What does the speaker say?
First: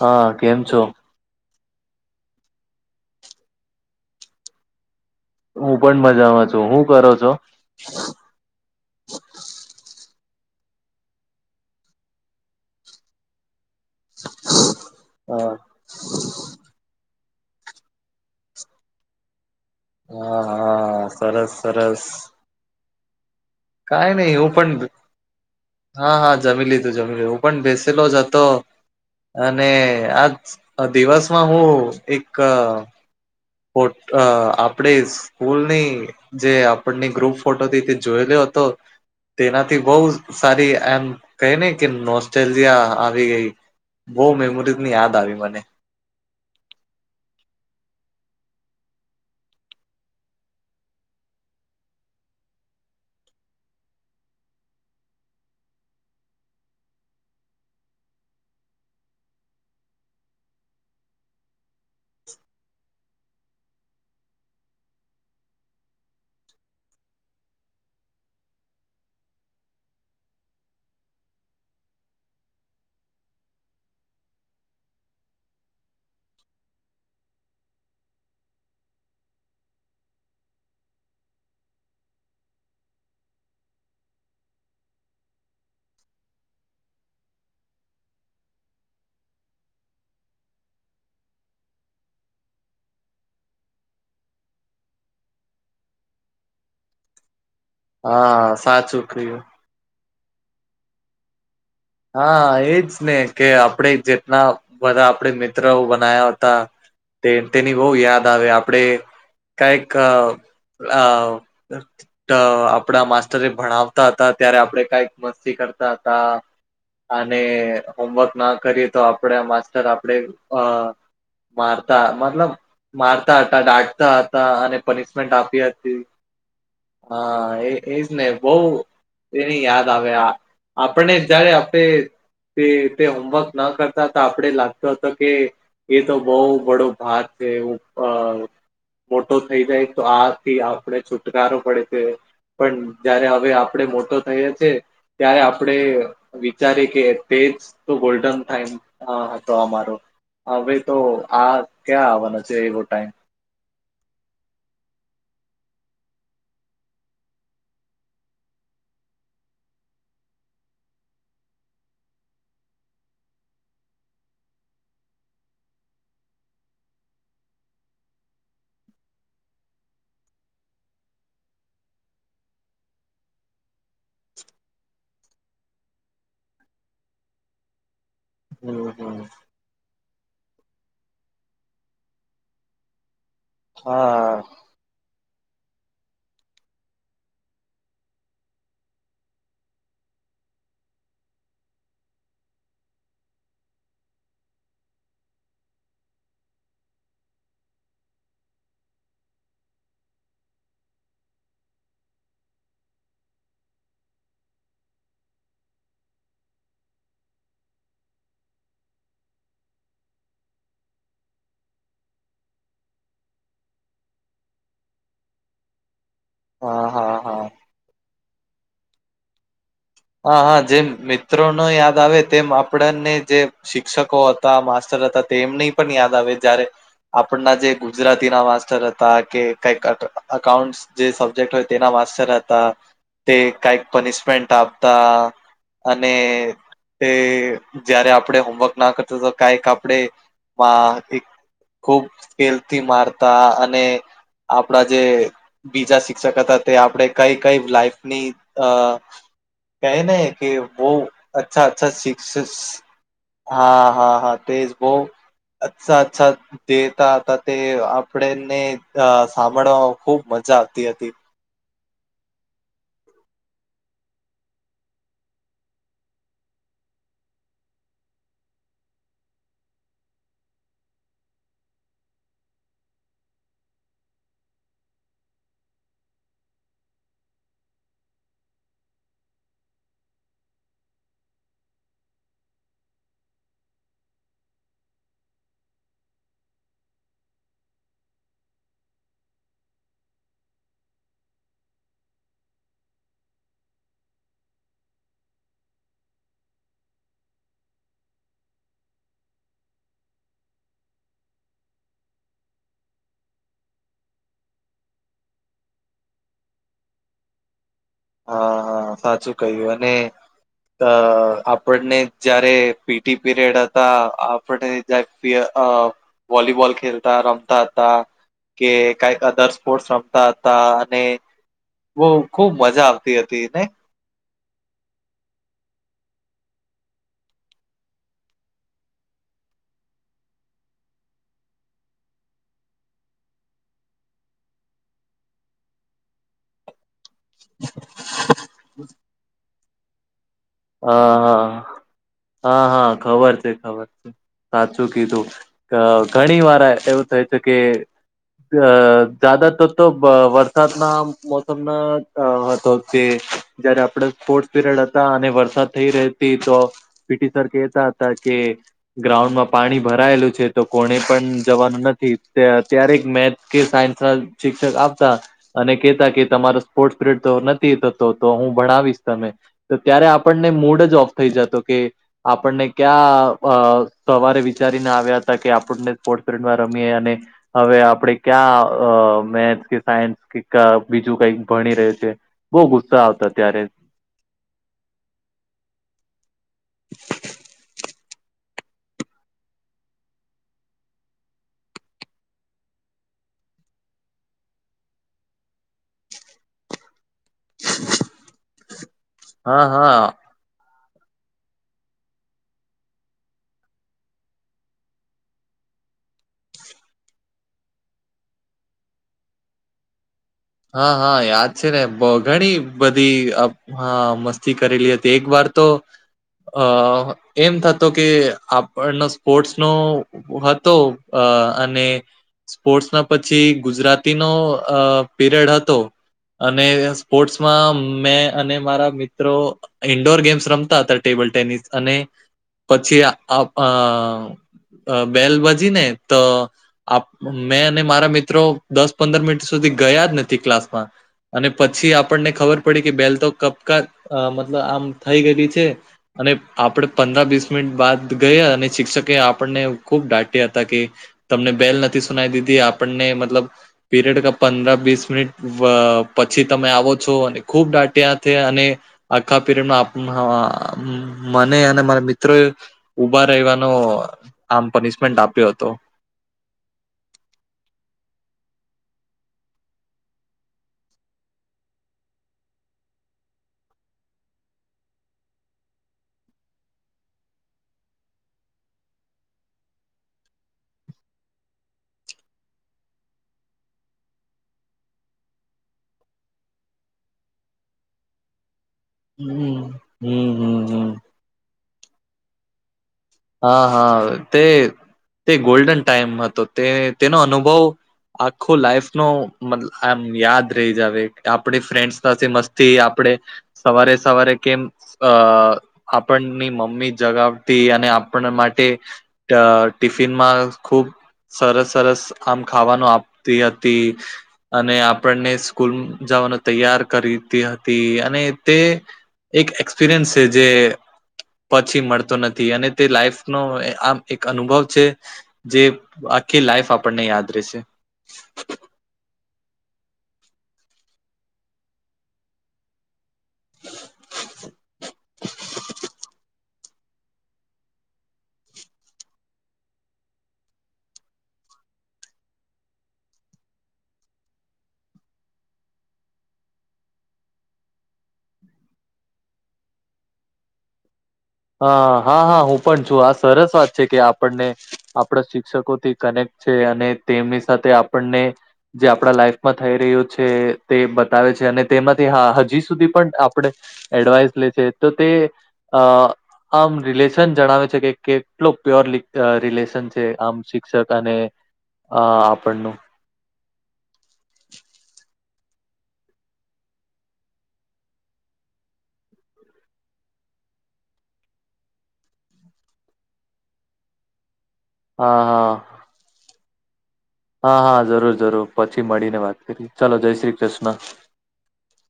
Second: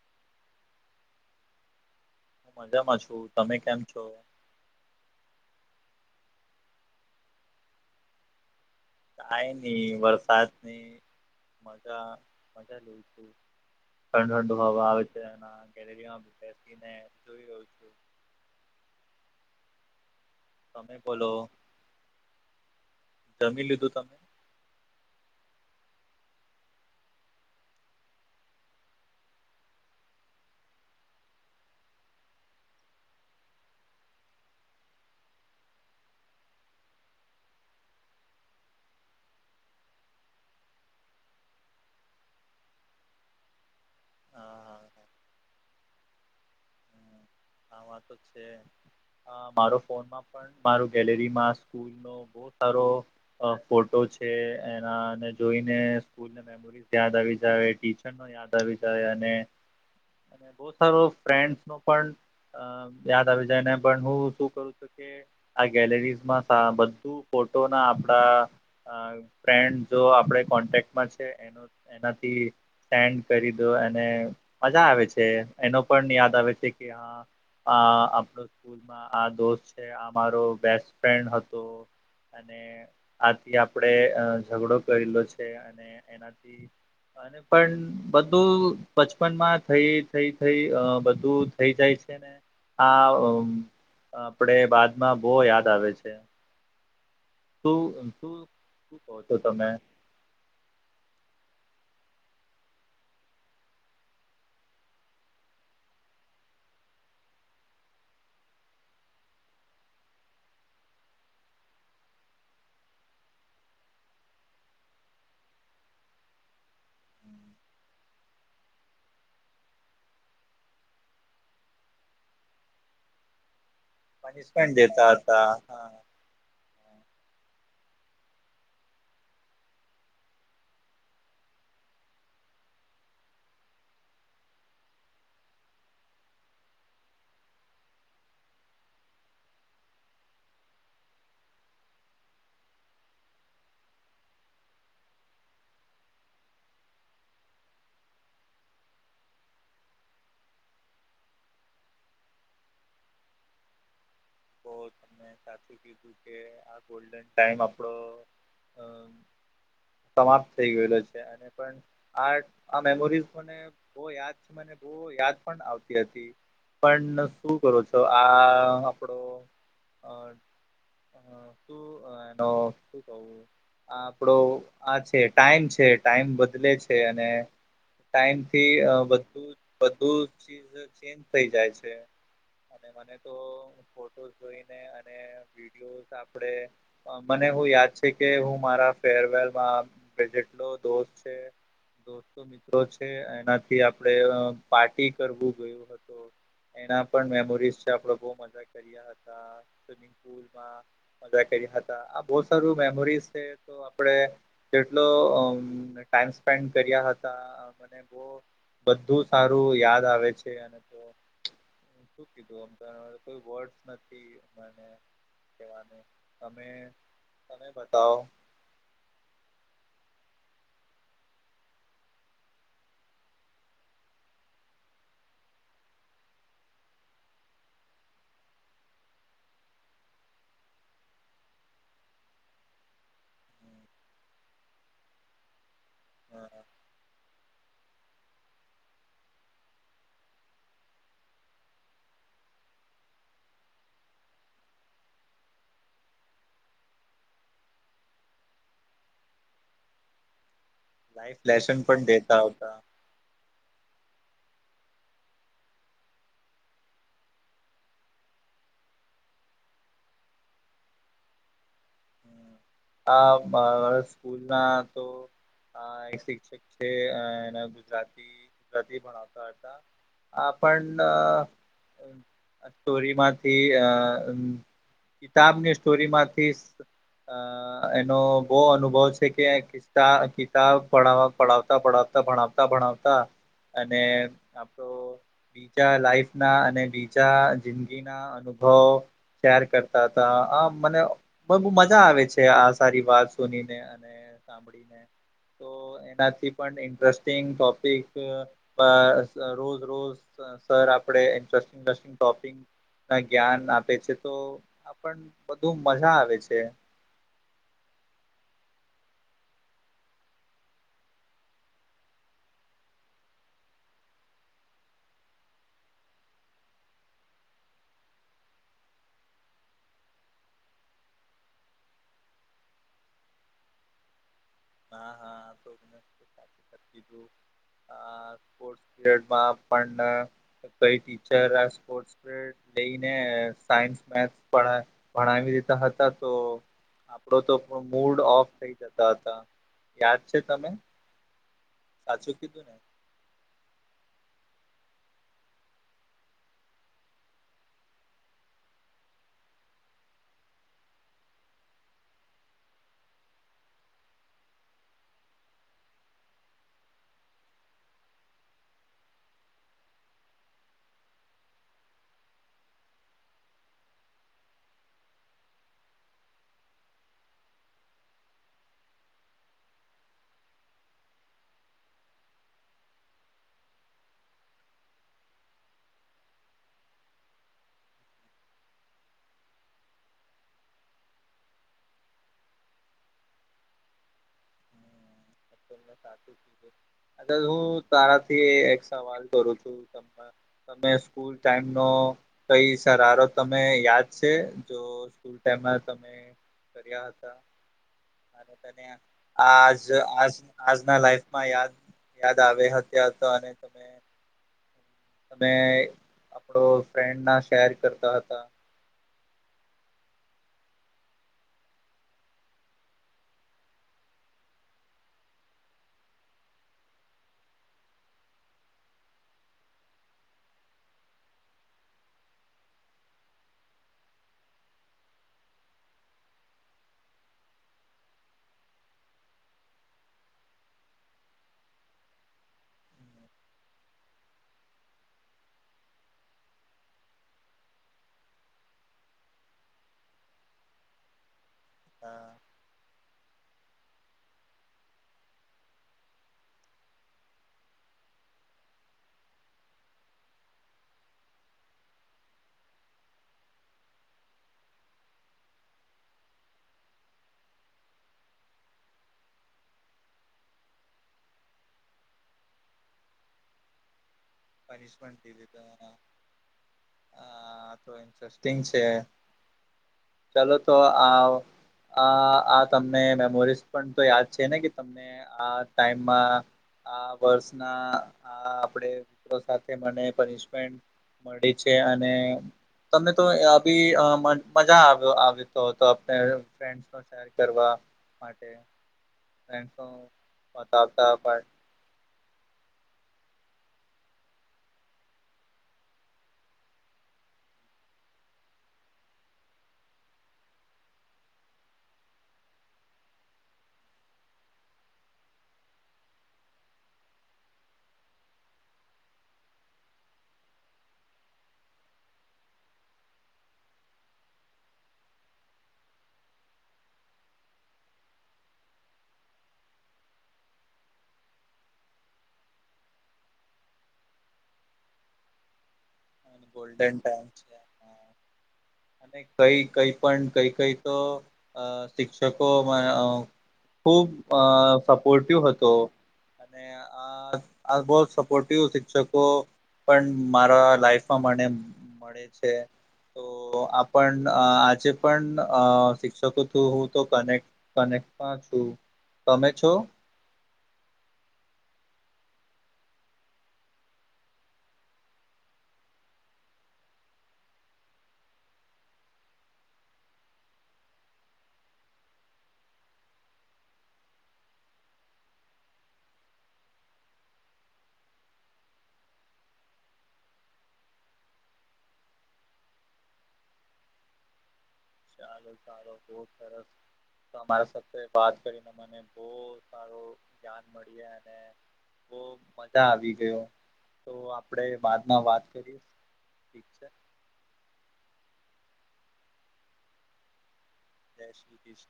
હા કેમ છો મજા માં છું તમે કેમ છો હું પણ મજામાં છું હું કરો છો કાયની વરસાદની મજા મજા લઉ છું ઠંડ ઠંડુ હવા આવે છે હા એ ગેલેરીમાં બેસીને જોઈ રહયો છું વાહ તમે હા બોલો સરસ સરસ જમી લીધું કઈ તમે નહી હું પણ હા હા જમી લીધું જમી લીધું પણ બેસેલો જ હતો અને આજ દિવસમાં હું એક ફોટ અ આપડી સ્કૂલની જે આપણને ગ્રુપ ફોટોથી તે જોયેલો હતો તેનાથી બહુ સારી એમ કહે ને કે નોસ્ટ્રેલિયા આવી ગઈ બહુ મેમોરીઝ હા ની યાદ આવી મને આ વાત તો છે મારો ફોનમાં પણ મારો ગેલેરીમાં સ્કુલનો બહું સારો ફોટો છે એનાને જોઈને સ્કુલ ને મેમોરીઝ યાદ આવી જાય ટીચર નો યાદ આવી જાય અને અને બહું સારો ફ્રેન્ડસ નો પણ યાદ આવી જાયને પણ હું શું કરું છું કે આ ગેલેરીઝમાં બધું ફોટો ના આપડા અ ફ્રેન્ડ જો આપડે કોન્ટેક્ટમાં છે એનો એનાથી સેન્ડ કરી દો અને મજા આવે છે એનો પણ યાદ આવે છે કે હા અ આપડો સ્કુલ માં આ દોસ્ત છે આ મારો બેસ્ટ ફ્રેન્ડ હતો. અને આથી આપડે ઝઘડો કરેલો છે અને એનાથી- - પણ બધું બચપનમાં થઈ થઈ થઈ બધું. થઈ જાય છે ને આ આપડે બાદમાં બઉ યાદ આવે છે. શું શું હા શું સાચું કહો છો કહ્યું તમે? હા એજ ને કે આપણે જેટલા બધા આપડે મિત્રઓ બનાયા હતા- - તેની બહુ યાદ આવે આપડે- - કાઈક આ- - અ આપડા માસ્ટરે ભણાવતા હતા ત્યારે આપડે કાઈક મસ્તી કરતા હતા. અને- - હોમવર્ક ના કરીએ તો આપણે માસ્ટર આપણે અ- - મારતા મતલબ મારતા હતા ડાટતા હતા પનિશમેન્ટ અને દેતા પનિશમેન્ટ હતા આપી હા હતી- - હા એ એજ બઉ- - તેની યાદ આવે આ આપને જયારે- - તે તે તે હોમવર્ક ન કરતા હતા આપડે લાગતો હતો કે- - એ તો બઉ બડો ભાગ છે- ઉપર મોટો થઈ જાય તો આથી આપણે છુટકારો પડે છે- - પણ જયારે હવે આપડે મોટો થઈએ છીએ ત્યારે આપણેે- - વિચારે કે તેજ તો ગોલ્ડન ટાઈમ હતો અમારો- - હવે તો આ ક્યાં આવવાના છે એવો ટાઈમ- - તો તને સાચું કીધું કે આ ગોલ્ડન ટાઈમ આપણો- - સમાપ્ત થઈ ગયેલો છે અને પણ આ આ મેમોરીઝ મને- - બઉ યાદ મને- - બઉ યાદ પણ આવતી હતી પણ શું કરો છો આ- - થોડો અ શુ એનો શુ કઉ આ આપડો આ છે ટાઈમ છે ટાઈમ બદલે છે અને- - ટાઈમ થી હમ અ હમ બધું- - બધું ચીજ ચેન્જ થઈ જાય છે અને મને તો- - હા. અને વિડીયો જ આપડે- - મને હું યાદ છે કે હું મારા ફેરવેલમાં- - અ જેટલો દોસ્ત છે- - દોસ્તો મિત્રો છે એનાથી આપડે પાર્ટી કરવું ગયો હતો. એના પણ મેમોરીઝ છે આપડો બહુ મજા કર્યા હતા સ્વિમિંગ પુલમાં- - મજા કર્યા હતા આ બહુ સારું મેમોરીઝ છે. તો આપણે કેટલો અ ટાઈમ સ્પેન્ડ કર્યા હતા મ- - બધું સારું યાદ આવે છે અને તો- - કીધું અમ કોઈ વર્ડ- - નથી મને કેવા નો તમે હા હા હા તમે બતાવો? હા હા જેમ મિત્રો નો યાદ આવે તેમ આપણને જે શિક્ષકો- - તા માસ્ટર હતા તે એમની પણ યાદ આવે જ્યારે આપણના જે ગુજરાતી ના માસ્ટર હતા કે કઈક અક અકાઉન્ટ- - જે સબ્જેક્ટ હોય તેના માસ્ટર હતા તે કઈ પનિશમેન્ટ આપ- - તા અને તે- - જયારે આપડણે હોમવર્ક ના કરતા તો કાઈક આપણે એક- - ખૂબ સ્કેલ થી મારતા અને- - આપણા જે બીજા શિક્ષક હતા તે આપણે કઈ કઈ લાઈફની અ- - કહે ને કે વ લાઈફ અચ્છા લેસન અચ્છા પણ શિક- દેતા હતા - હા હા હા તેજ બહુ અચ્છા અચ્છા- - દેતા હતા તે આપડેને અ સાંભળવા ખુબ મજા આવતી હતી. આ મા મારા સ્કૂલમાં તો. હ એક શિક્ષક છે એને ગુજરાતી ગુજરાતી ભણાવતા હતા. આપ ન. સ્ટોરીમાંથી અ કિતાબની સ્ટોરીમાંથી અ એનો બહુ અનુભવ છે કે. કિતા કિતાબ પડાવ પડાવતા પડાવતા ભણાવતા ભણાવતા અને. આપણો બીજા લાઈફ ના અને બીજા જિંદગી ના અનુભવ શેર કરતા હતા આ મને બઉ મજા આવે છે. તે આ સારી વાત સુની ને અને સાંભળીને તો. તો એનાથી પણ ઇન્ટરેસ્ટિંગ ટોપિક પ અ રોજ રોજ સર આપડે ઇન્ટરેસ્ટિંગ ઇસ્ટિંગ ટોપિક ના જ્ઞાન આપે છે તો આપણ બધુ મજા આવે છે. હા હા સાચું કહ્યું અને અ આપણને જયારે પીટી પીરિયડ હતા આપણે અ વોલીબોલ ખેલતા રમતા હતા. કે કઈક અધર સ્પોર્ટસ રમતા હતા અને બઉ ખુબ મજા. તી હતી ને. હા હા [inaudible] તોીધું સ્ટ પીરિયડમાં પણ કઈ ટીચર સ્પર્ટ પ લઈ ને સાયન્સ મેથ ભણાવી ભણાવી દેતા હતા તો. આપડો તો પણ મૂડ ઓફ થઈ જતા હતા યાદ છે તને. હા હા હા હા ખબર છે ખબર છે. સાચું કીધું અ ઘણી વાર એવું થયું તુ કે. અ જદાતર તો તો બ વરસાદના મોસમમાં અ હતો તે. જયારે આપણે સ્પોર્ટ પીરિયડ હતા અને વ. થતી રેતી તો પિટી સર કેતા તા કે. ગ્રાઉન્ડમાં પાણી ભરાયેલું છે તો કોને પણ જવાનું નથી અત્યારેક મેચ. કે સાયન્સ ના શિક્ષક આપતા અને કેતા કે તમારો સ્પોર્ટપિરિડ તો નથી થતો તો હું ભણાવીશ તમે તો ત્યારે આપણને મૂડ જ ઓફ થઈ જતો કે આપણને ક્યાં સવારે વિચારીને આવ્યા હતા કે આપણને સ્ર્ટ ફડમાં રમીએ અને હવે આપડે ક્યાં મેથ્સ કે સાયન્સ કે બીજું કઈક ભણી રહ્યું છે બહુ ગુસ્સા આવતા ત્યારે ચ અ હું તારાથી એક સવાલ કરું છું તમે સ્કૂલ ટાઈમ નો કઈ સહારો તમે યાદ છે જો સ્કૂલ ટાઈમમાં તમે કર્યા હતા હા આજ હા આ આજના લાઈફ માં યાદ યાદ આવે હતા અને તમે તમે આપણો ફ્રેન્ડ ના શેર કરતા હતા હા હા યાદ છે ને ઘણી બધી હા મસ્તી કરેલી હતી એક વાર તો અ એમ થતો કે આપણનો સ્પોર્ટસ નો હતો અ અને સ્પોર્ટ્સ ના પછી ગુજરાતીનોો અ પીરિયડ હતો અને સ્પોર્ટસમાં મેં અને મારા મિત્રો ઇન્ડોર ગેમ્સ રમતા હતા ટેબલ ટેનિસ અને પછી અ બેલ બાજી ને તો મેં અને મારા મિત્રો દસ પંદર મિનિટ સુધી ગયા જ નથી ક્લાસ માં અને પછી આપણને ખબર પડી કે બેલ તો કપકા મતલબ આમ થઈ ગયેલી છે અને આપડ પંદ્ર વીસ મિનિટ બાદ ગયા અને શિક્ષકે આપણને ખુબ ડાંટ્યા હતા કે તમને બેલ નથી સુનાવી દીધી આપણને મતલબ પીરિયડ પંદર વીસ મિનિટ પછી તમે આવો છો અને ખૂબ ડાટ્યા છે અને આખા પીર મને અને મારા મિત્રો ઉભા રવાનો આમ પનિશમેન્ટ આપ્યો હતો હા તો ઇન્ટરેસ્ટિંગ છે ચાલો તો આવ આ આ તમને મેમોરીઝ પણ તો યાદ છે ને કે તમને ટ આ વર્ષ ના આપ સાથે મમેન્ટ મળી છે તને તોી મજા આવીતો હતો ફન્ડ શેર કરવા માટે હમ. ફ્રેન્સનું હમ હમ પોતા હમ આવતા પણ હા હા તે તે ગોલ્ડન ટાઈમ હતો તે તેનો અનુભવ આખો લાઈફ ન આમ યાદ રહી જાવ આપણી ફ્રેન્ડથી મસ્તી આપણે સવારે સવારે કેમ અ આપણની મમ્મી જગાવતી અને આપ માટે ટિફિનમાં ખૂબ સરસ સરસ આમ ખાવાનું આપતી હતી અને આપણને સ્કૂલ જવાનું તૈયાર કરીતી હતી અને તે એક એક્સપિરિયન્સ છે જે પછી મળતો નથી અને તે લાઈફ નો આમ એક અનુભવ છે જે આખી લાઈફ ગોલ્ડન આપણને યાદ ટાઈમ છે રહેશે અને કઈ કઈ પણ કઈ કઈ તો શિક્ષકોમાં ખૂબ અ સપોર્ટિવ હતો હતો અને આ આ બહ સપોર્ટિવ શિક્ષકો પણ મારા લાઈફ પ્રમા મળે છે તો આપણ આજે પણ શિક્ષકો થું હું તો કનેક્ટ કનેક પા છું તમે છો હા હા હા હું પણ છું આ સરસ વાત છે કે આપણને આપણા શિક્ષકોથી કનેક્ટ છે અને તેમની સાથે આપણને જે આપણા લાઈફમાં થઈ રહ્યો છે તે બતાવે છે અને તેમાંથી હા હજી સુધી પણ આપણે એડવાઈસ લે છે તો તે અ આમ રિલેશન જણાવે છે કે કેટલો પ્યોર રિલેશન છે આમ શિક્ષક અને હ આપણનું ચાલો સારો બહ સર તમારા સાથે વાત કરીને મને બહ સારું [unintelligible] મળ અને બહ મજા આવી ગયો તો આપણેે હા બાદમાં વાત હા કરી ઠીક છે. હા હા જરૂર જરૂર પછી મળીને વાત કરી ચાલો જય શ્રી કૃષ્ણ જય કિસ